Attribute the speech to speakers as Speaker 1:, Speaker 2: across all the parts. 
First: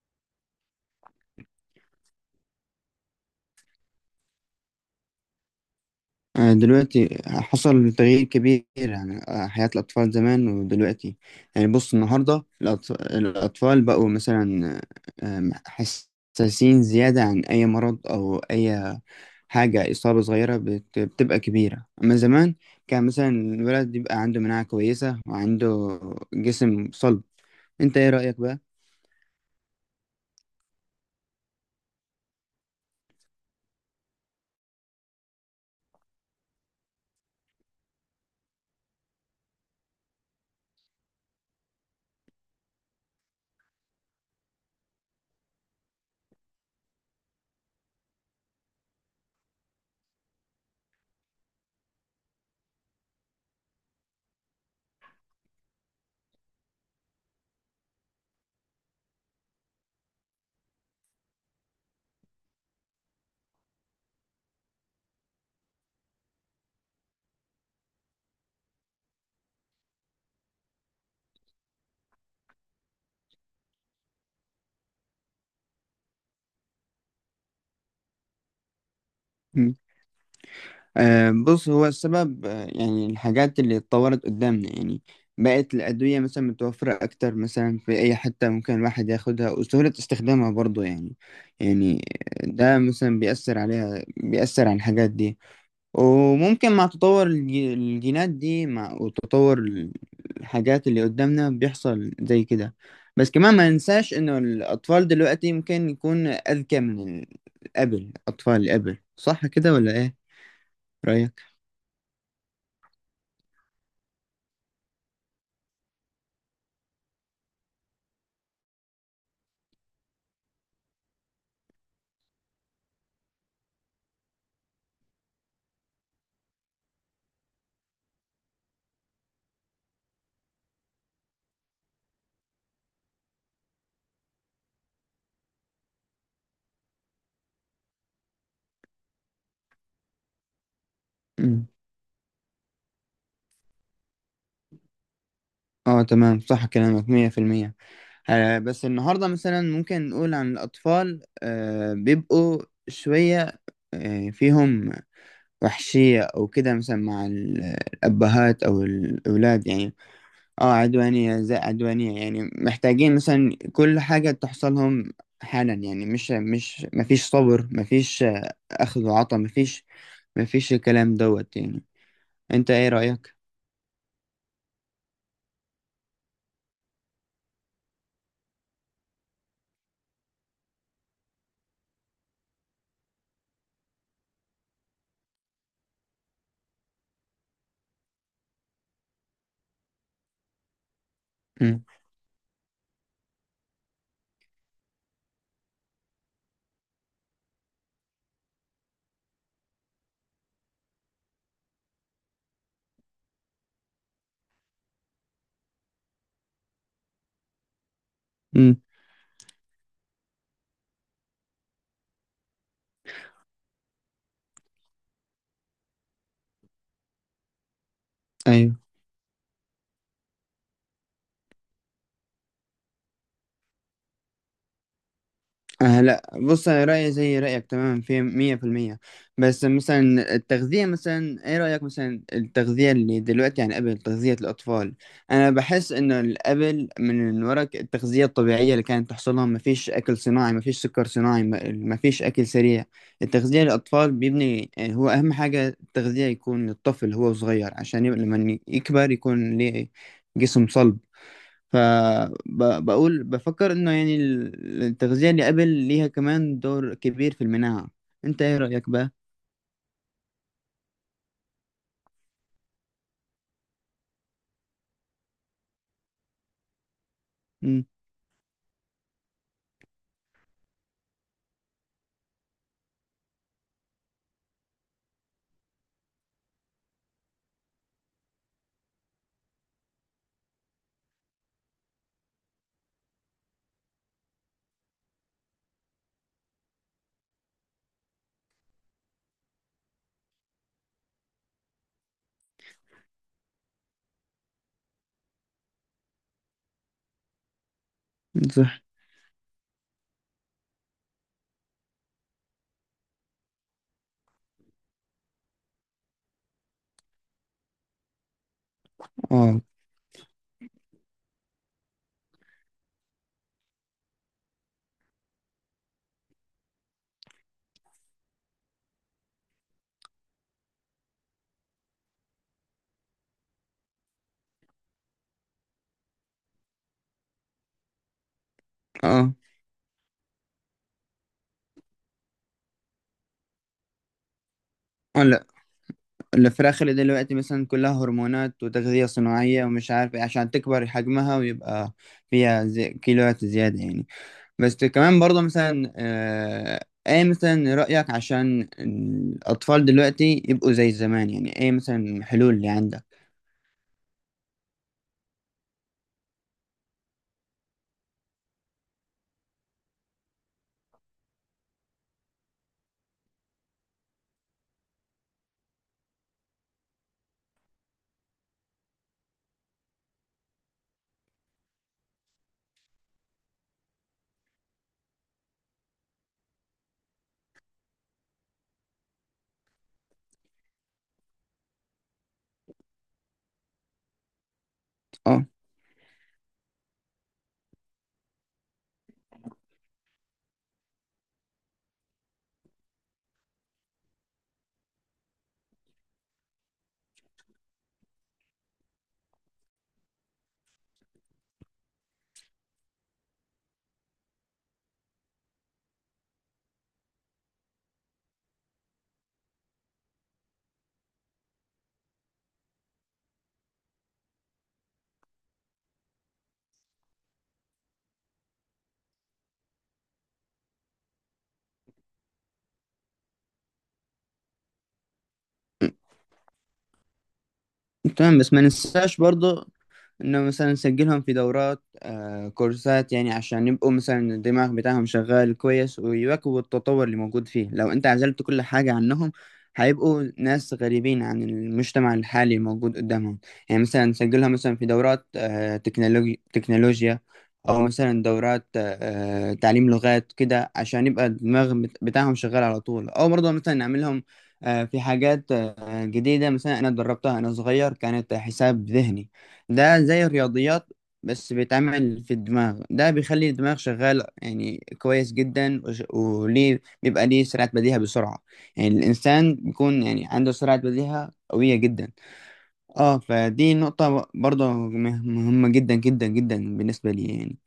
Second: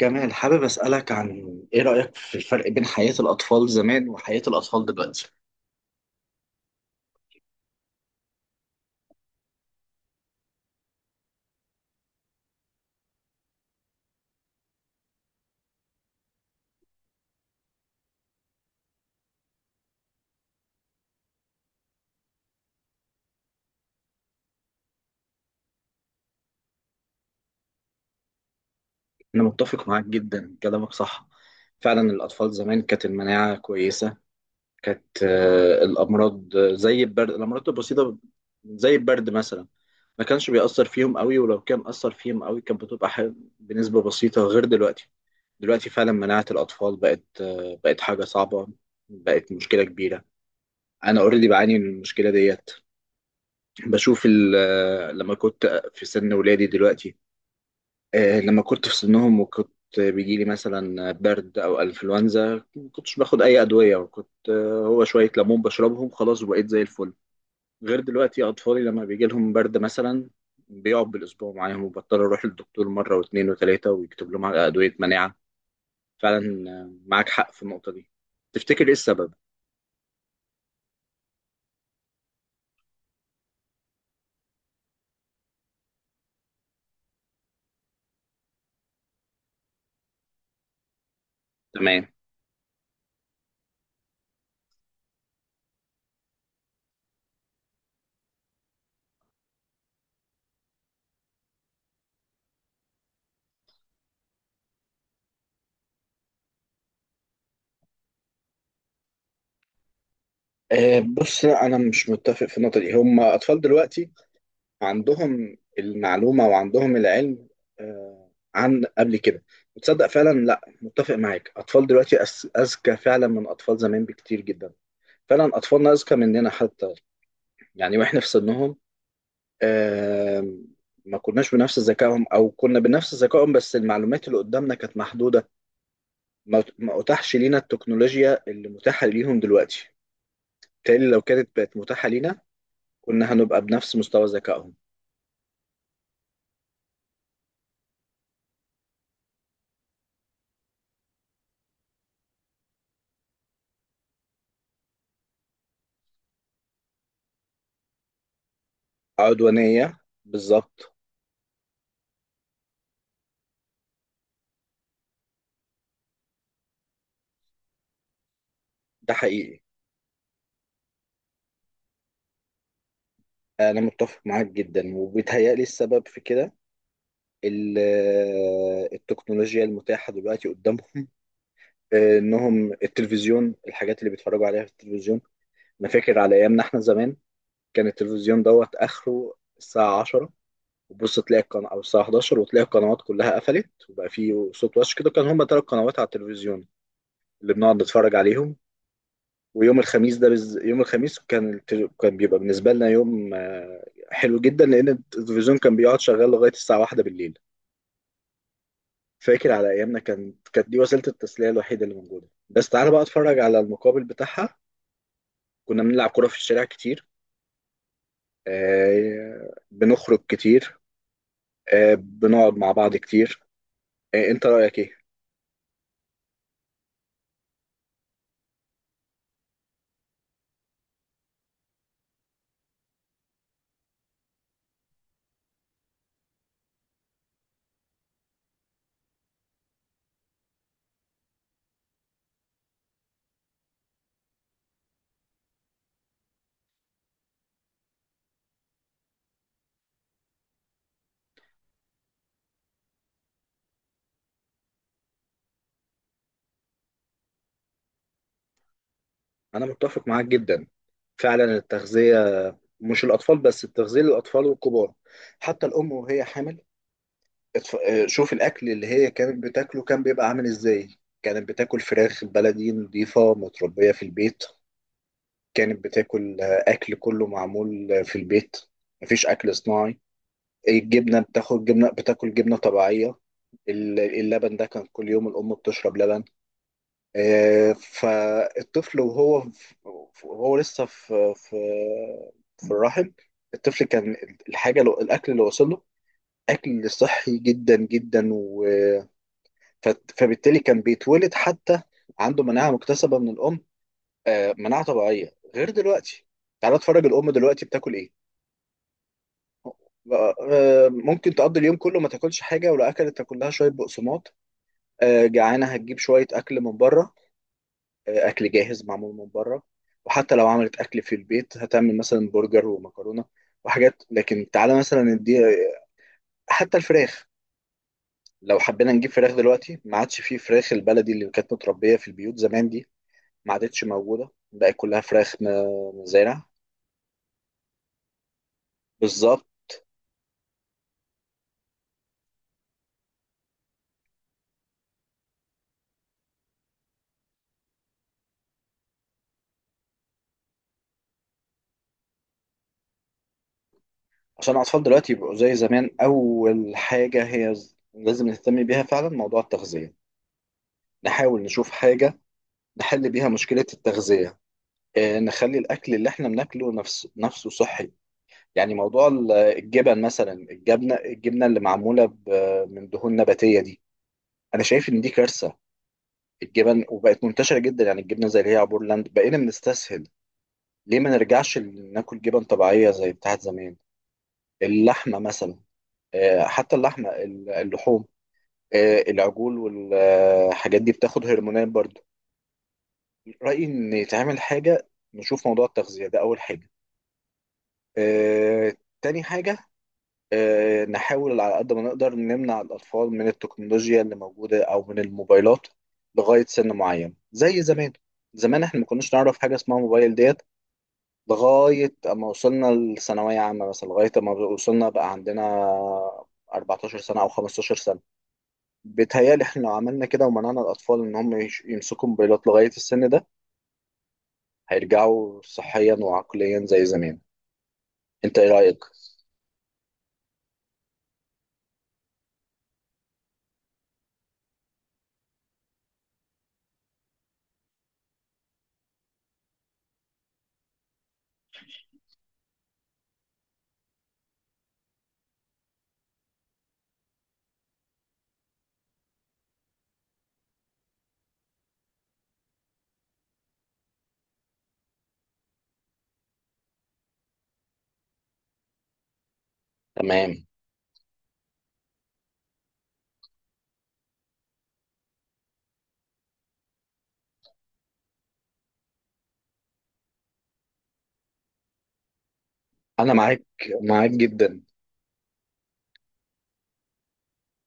Speaker 1: جمال حابب أسألك عن إيه رأيك في الفرق بين حياة الأطفال زمان وحياة الأطفال دلوقتي؟
Speaker 2: دلوقتي حصل تغيير كبير يعني، حياة الأطفال زمان ودلوقتي. يعني بص، النهاردة الأطفال بقوا مثلا حساسين زيادة عن أي مرض أو أي حاجة. إصابة صغيرة بتبقى كبيرة، أما زمان كان مثلا الولد يبقى عنده مناعة كويسة وعنده جسم صلب. أنت إيه رأيك بقى؟
Speaker 1: أنا متفق معاك جدا، كلامك صح. فعلا الأطفال زمان كانت المناعة كويسة. كانت الأمراض، زي البرد، الأمراض البسيطة زي البرد مثلا ما كانش بيأثر فيهم قوي، ولو كان أثر فيهم قوي كانت بتبقى بنسبة بسيطة، غير دلوقتي. دلوقتي فعلا مناعة الأطفال بقت، بقت حاجة صعبة، بقت مشكلة كبيرة. أنا أوريدي بعاني من المشكلة ديت. بشوف لما كنت في سن ولادي دلوقتي، لما كنت في سنهم وكنت بيجيلي مثلا برد او انفلونزا، ما كنتش باخد اي ادويه، وكنت هو شويه ليمون بشربهم خلاص وبقيت زي الفل. غير دلوقتي اطفالي لما بيجي لهم برد مثلا بيقعد بالاسبوع معاهم، وبضطر اروح للدكتور مره واثنين وثلاثه ويكتب لهم على ادويه مناعه. فعلا، معاك حق في النقطه دي. تفتكر ايه السبب؟
Speaker 2: بص، هو السبب، يعني الحاجات اللي اتطورت قدامنا، يعني بقت الأدوية مثلا متوفرة أكتر، مثلا في أي حتة ممكن الواحد ياخدها، وسهولة استخدامها برضو يعني. يعني
Speaker 1: تمام.
Speaker 2: ده مثلا بيأثر عليها، بيأثر على الحاجات دي. وممكن مع تطور الجينات دي، مع وتطور الحاجات اللي قدامنا، بيحصل زي كده. بس كمان ما ننساش إنه الأطفال دلوقتي ممكن يكون أذكى من قبل، أطفال قبل، صح كده ولا إيه رأيك؟
Speaker 1: بص، لا، انا مش متفق في النقطه دي. هم اطفال دلوقتي عندهم المعلومة وعندهم العلم، عن قبل كده. وتصدق فعلا، لا، متفق معاك، أطفال دلوقتي أذكى فعلا من أطفال زمان بكتير جدا. فعلا أطفالنا أذكى مننا حتى، يعني وإحنا في سنهم، آه، ما كناش بنفس ذكائهم، أو كنا بنفس ذكائهم بس المعلومات اللي قدامنا كانت محدودة. ما أتاحش لينا التكنولوجيا اللي متاحة ليهم دلوقتي، بالتالي لو كانت
Speaker 2: مم.
Speaker 1: بقت متاحة لينا كنا هنبقى بنفس مستوى ذكائهم.
Speaker 2: اه تمام، صح كلامك، 100%. بس النهاردة مثلا ممكن نقول عن الأطفال آه بيبقوا شوية آه فيهم وحشية أو كده، مثلا مع الأبهات أو الأولاد يعني.
Speaker 1: عدوانية،
Speaker 2: اه
Speaker 1: بالظبط.
Speaker 2: عدوانية، زي عدوانية، يعني محتاجين مثلا كل حاجة تحصلهم حالا يعني. مش مفيش صبر، مفيش أخذ
Speaker 1: ده
Speaker 2: وعطا،
Speaker 1: حقيقي.
Speaker 2: مفيش مفيش الكلام دوت يعني. أنت إيه رأيك؟
Speaker 1: أنا متفق معاك جدا، وبيتهيألي السبب في كده التكنولوجيا المتاحة دلوقتي قدامهم، إنهم التلفزيون، الحاجات اللي بيتفرجوا عليها في التلفزيون. أنا فاكر على أيامنا إحنا زمان كان التلفزيون دوت آخره الساعة 10، وبص تلاقي القناة أو
Speaker 2: مم.
Speaker 1: الساعة 11 وتلاقي القنوات كلها قفلت وبقى فيه صوت وش كده. كان هما تلات قنوات على التلفزيون اللي بنقعد نتفرج عليهم. ويوم الخميس ده يوم الخميس كان كان بيبقى بالنسبة لنا يوم، حلو جدا، لأن التلفزيون كان بيقعد شغال لغاية الساعة واحدة بالليل.
Speaker 2: مم.
Speaker 1: فاكر على أيامنا كانت دي وسيلة التسلية الوحيدة اللي موجودة، بس تعالى بقى اتفرج على المقابل بتاعها. كنا بنلعب كورة في الشارع كتير،
Speaker 2: أيوه.
Speaker 1: بنخرج كتير، بنقعد مع بعض كتير. أنت رأيك إيه؟
Speaker 2: آه لا بص، انا رايي زي رايك تماما، في 100%. بس مثلا التغذيه، مثلا ايه رايك مثلا؟ التغذيه اللي دلوقتي عن قبل، تغذيه الاطفال، انا بحس ان قبل من ورا التغذيه الطبيعيه اللي كانت تحصلها، ما فيش اكل صناعي، ما فيش سكر صناعي، ما فيش اكل سريع. التغذيه للاطفال بيبني، هو اهم حاجه التغذيه يكون للطفل هو صغير، عشان يبقى لما يكبر يكون ليه جسم صلب. فبقول بفكر انه يعني التغذية اللي قبل ليها كمان دور كبير في المناعة. انت ايه رأيك بقى؟
Speaker 1: أنا متفق معاك جدا. فعلا التغذية، مش الأطفال بس، التغذية للأطفال والكبار، حتى الأم وهي حامل.
Speaker 2: امم.
Speaker 1: شوف الاكل اللي هي كانت بتاكله كان بيبقى عامل ازاي. كانت بتاكل فراخ بلدي نظيفه متربيه في البيت. كانت بتاكل، اكل كله معمول، في البيت، مفيش اكل صناعي. الجبنه بتاخد جبنه، بتاكل جبنه طبيعيه. اللبن ده كان كل يوم الام بتشرب لبن. فالطفل وهو وهو لسه في في الرحم، الطفل كان الحاجه، الأكل اللي وصل له اكل صحي جدا جدا.
Speaker 2: صح.
Speaker 1: فبالتالي كان بيتولد حتى عنده مناعة مكتسبة من الأم، مناعة طبيعية، غير دلوقتي. تعالى اتفرج الأم دلوقتي بتاكل إيه.
Speaker 2: اه.
Speaker 1: ممكن تقضي اليوم كله ما تاكلش حاجة، ولو أكلت تاكل لها شوية بقسماط، جعانة هتجيب شوية أكل من بره، أكل جاهز معمول من بره. وحتى لو عملت أكل في البيت هتعمل مثلا برجر ومكرونة وحاجات، لكن تعالى مثلا ندي حتى الفراخ. لو حبينا نجيب فراخ
Speaker 2: اه.
Speaker 1: دلوقتي، ما عادش فيه فراخ البلدي اللي كانت متربية في البيوت زمان دي، ما عادتش موجوده، بقت كلها
Speaker 2: اه
Speaker 1: فراخ
Speaker 2: لا،
Speaker 1: مزارع.
Speaker 2: الفراخ اللي دلوقتي مثلا كلها هرمونات وتغذية
Speaker 1: بالظبط.
Speaker 2: صناعية ومش عارف ايه، عشان تكبر حجمها ويبقى فيها زي كيلوات زيادة يعني. بس كمان برضه مثلا آه ايه مثلا رأيك؟ عشان الأطفال دلوقتي يبقوا زي زمان، يعني ايه مثلا الحلول اللي عندك؟
Speaker 1: عشان الاطفال دلوقتي يبقوا زي زمان، اول حاجه هي لازم نهتم بيها فعلا، موضوع التغذيه. نحاول نشوف حاجه نحل بيها مشكله التغذيه، نخلي الاكل اللي احنا بناكله نفسه صحي. يعني موضوع الجبن مثلا، الجبنه اللي معموله من دهون نباتيه دي، انا شايف ان دي كارثه، الجبن، وبقت منتشره جدا. يعني الجبنه زي اللي هي عبور لاند، بقينا بنستسهل. ليه ما نرجعش ناكل جبن طبيعيه زي بتاعت زمان؟ اللحمة
Speaker 2: آه.
Speaker 1: مثلا، حتى اللحمة، اللحوم، العجول والحاجات دي بتاخد هرمونات برضو. رأيي إن يتعمل حاجة، نشوف موضوع التغذية ده أول حاجة. آه، تاني حاجة، نحاول على قد ما نقدر نمنع الأطفال من التكنولوجيا اللي موجودة أو من الموبايلات لغاية سن معين زي زمان. زمان احنا ما كناش نعرف حاجة اسمها موبايل ديت، لغاية أما وصلنا لثانوية عامة مثلا، لغاية أما وصلنا بقى عندنا 14 سنة أو 15 سنة. بيتهيألي احنا لو عملنا كده ومنعنا الأطفال إن هم يمسكوا موبايلات لغاية السن ده، هيرجعوا صحيا وعقليا زي زمان.
Speaker 2: تمام،
Speaker 1: أنت إيه
Speaker 2: بس ما
Speaker 1: رأيك؟
Speaker 2: ننساش برضو انه مثلا نسجلهم في دورات، آه كورسات، يعني عشان يبقوا مثلا الدماغ بتاعهم شغال كويس، ويواكبوا التطور اللي موجود فيه. لو انت عزلت كل حاجة عنهم، هيبقوا ناس غريبين عن المجتمع الحالي الموجود قدامهم. يعني مثلا نسجلهم مثلا في دورات آه تكنولوجيا، او مثلا دورات آه تعليم لغات كده، عشان يبقى الدماغ بتاعهم شغال على طول. او برضه مثلا نعملهم في حاجات جديدة. مثلا أنا دربتها أنا صغير، كانت حساب ذهني، ده زي
Speaker 1: تمام.
Speaker 2: الرياضيات، بس بيتعمل في الدماغ ده، بيخلي الدماغ شغال يعني كويس جدا، وليه بيبقى ليه سرعة بديهة، بسرعة يعني، الإنسان بيكون يعني عنده سرعة بديهة قوية جدا.
Speaker 1: أنا
Speaker 2: اه
Speaker 1: معاك،
Speaker 2: فدي
Speaker 1: معاك
Speaker 2: نقطة
Speaker 1: جدا.
Speaker 2: برضه مهمة جدا جدا جدا بالنسبة لي يعني.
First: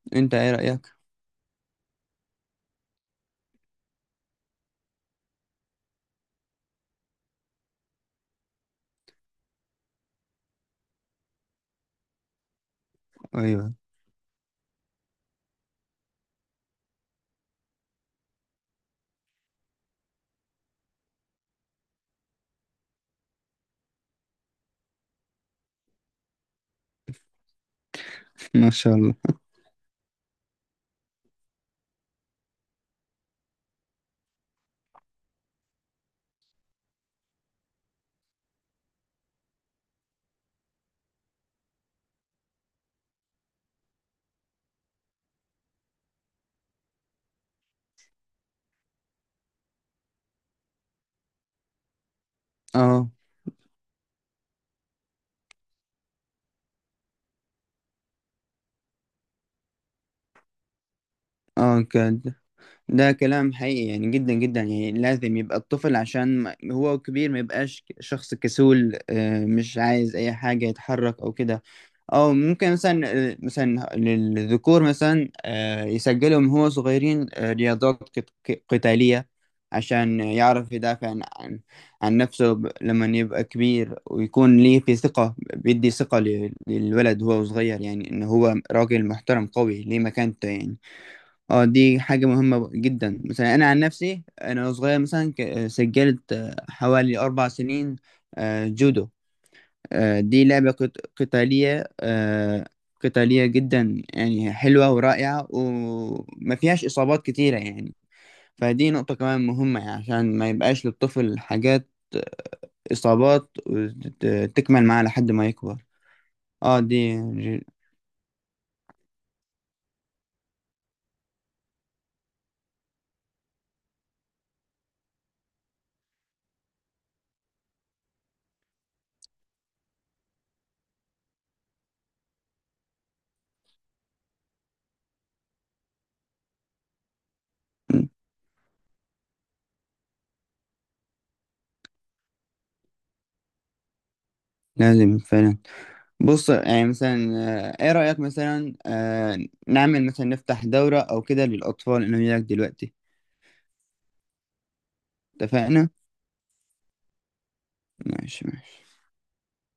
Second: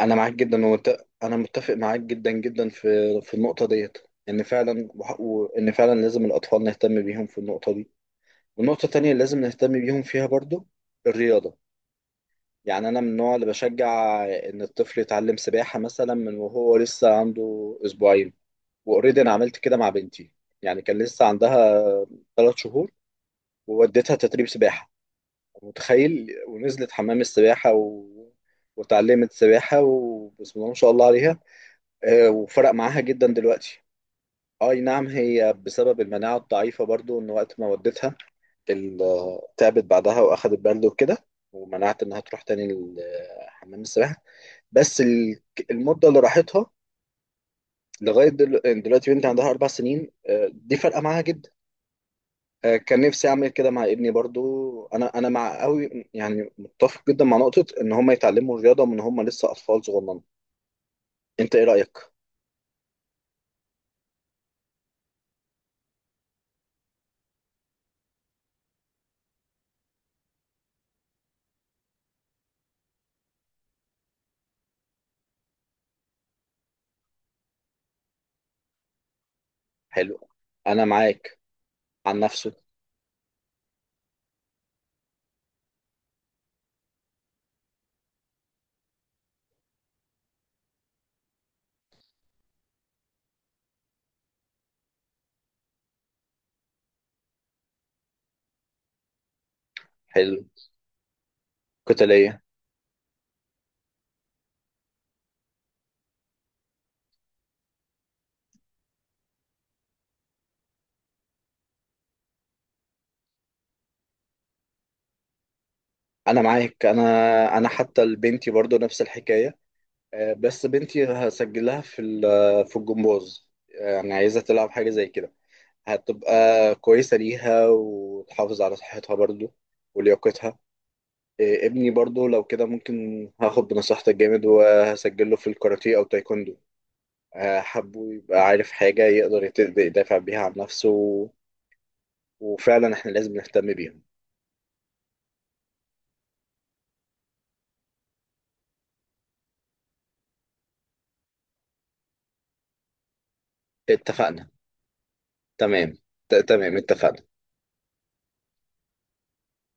Speaker 1: أنا معاك
Speaker 2: أنت إيه
Speaker 1: جدا
Speaker 2: رأيك؟
Speaker 1: أنا متفق معاك جدا جدا في في النقطة ديت، إن فعلا وإن فعلا لازم الأطفال نهتم بيهم في النقطة دي. والنقطة التانية اللي لازم نهتم بيهم فيها برضو الرياضة. يعني أنا من النوع اللي
Speaker 2: أيوه.
Speaker 1: بشجع إن الطفل يتعلم سباحة مثلا من وهو لسه عنده أسبوعين. واوريدي انا عملت كده مع بنتي. يعني كان لسه عندها ثلاث شهور، ووديتها تدريب سباحه، متخيل، ونزلت حمام السباحه
Speaker 2: ما شاء الله.
Speaker 1: وتعلمت سباحه، وبسم الله ما شاء الله عليها. وفرق معاها جدا دلوقتي. اي نعم، هي بسبب المناعه الضعيفه برضو، ان وقت ما وديتها تعبت بعدها واخدت برد وكده، ومنعت انها تروح تاني حمام السباحه. بس المده اللي راحتها لغايه دلوقتي، بنتي عندها اربع سنين، دي فرقه معاها جدا. كان
Speaker 2: اه.
Speaker 1: نفسي اعمل كده مع ابني برضو. انا مع قوي، يعني متفق جدا مع نقطة ان هم يتعلموا الرياضة من هم لسه اطفال صغننه. انت ايه
Speaker 2: اه
Speaker 1: رأيك؟
Speaker 2: كده. ده كلام حقيقي يعني، جدا جدا، يعني لازم يبقى الطفل عشان هو كبير ما يبقاش شخص كسول، مش عايز اي حاجة، يتحرك او كده. او ممكن مثلا مثلا للذكور مثلا يسجلوا من هو صغيرين رياضات قتالية، عشان
Speaker 1: حلو.
Speaker 2: يعرف
Speaker 1: انا
Speaker 2: يدافع عن
Speaker 1: معاك.
Speaker 2: عن
Speaker 1: عن نفسه.
Speaker 2: نفسه. لما يبقى كبير ويكون ليه في ثقة، بيدي ثقة للولد وهو صغير، يعني ان هو راجل محترم قوي ليه مكانته يعني. اه دي حاجة مهمة جدا. مثلا أنا عن نفسي، أنا وأنا صغير مثلا سجلت حوالي 4 سنين جودو.
Speaker 1: حلو.
Speaker 2: دي لعبة قتالية،
Speaker 1: قتالية.
Speaker 2: قتالية جدا، يعني حلوة ورائعة وما فيهاش إصابات كتيرة يعني. فدي نقطة كمان مهمة، يعني عشان ما يبقاش للطفل حاجات، آه، إصابات وتكمل معاه لحد ما يكبر.
Speaker 1: انا
Speaker 2: اه
Speaker 1: معاك، انا
Speaker 2: ج-
Speaker 1: انا حتى لبنتي برضو نفس الحكاية. بس بنتي هسجلها في في الجمباز، يعني عايزة تلعب حاجة زي كده، هتبقى كويسة ليها وتحافظ على صحتها برضو ولياقتها. إيه، ابني برضو لو كده ممكن هاخد بنصيحتك جامد وهسجله في الكاراتيه او تايكوندو، حبه يبقى عارف حاجة يقدر يدافع بيها عن نفسه. وفعلا احنا لازم نهتم بيهم.
Speaker 2: لازم فعلا. بص يعني مثلا ايه رأيك مثلا نعمل مثلا، نفتح دورة او كده للأطفال اللي هناك دلوقتي؟
Speaker 1: اتفقنا.
Speaker 2: اتفقنا.
Speaker 1: تمام. تمام، اتفقنا.
Speaker 2: ماشي ماشي.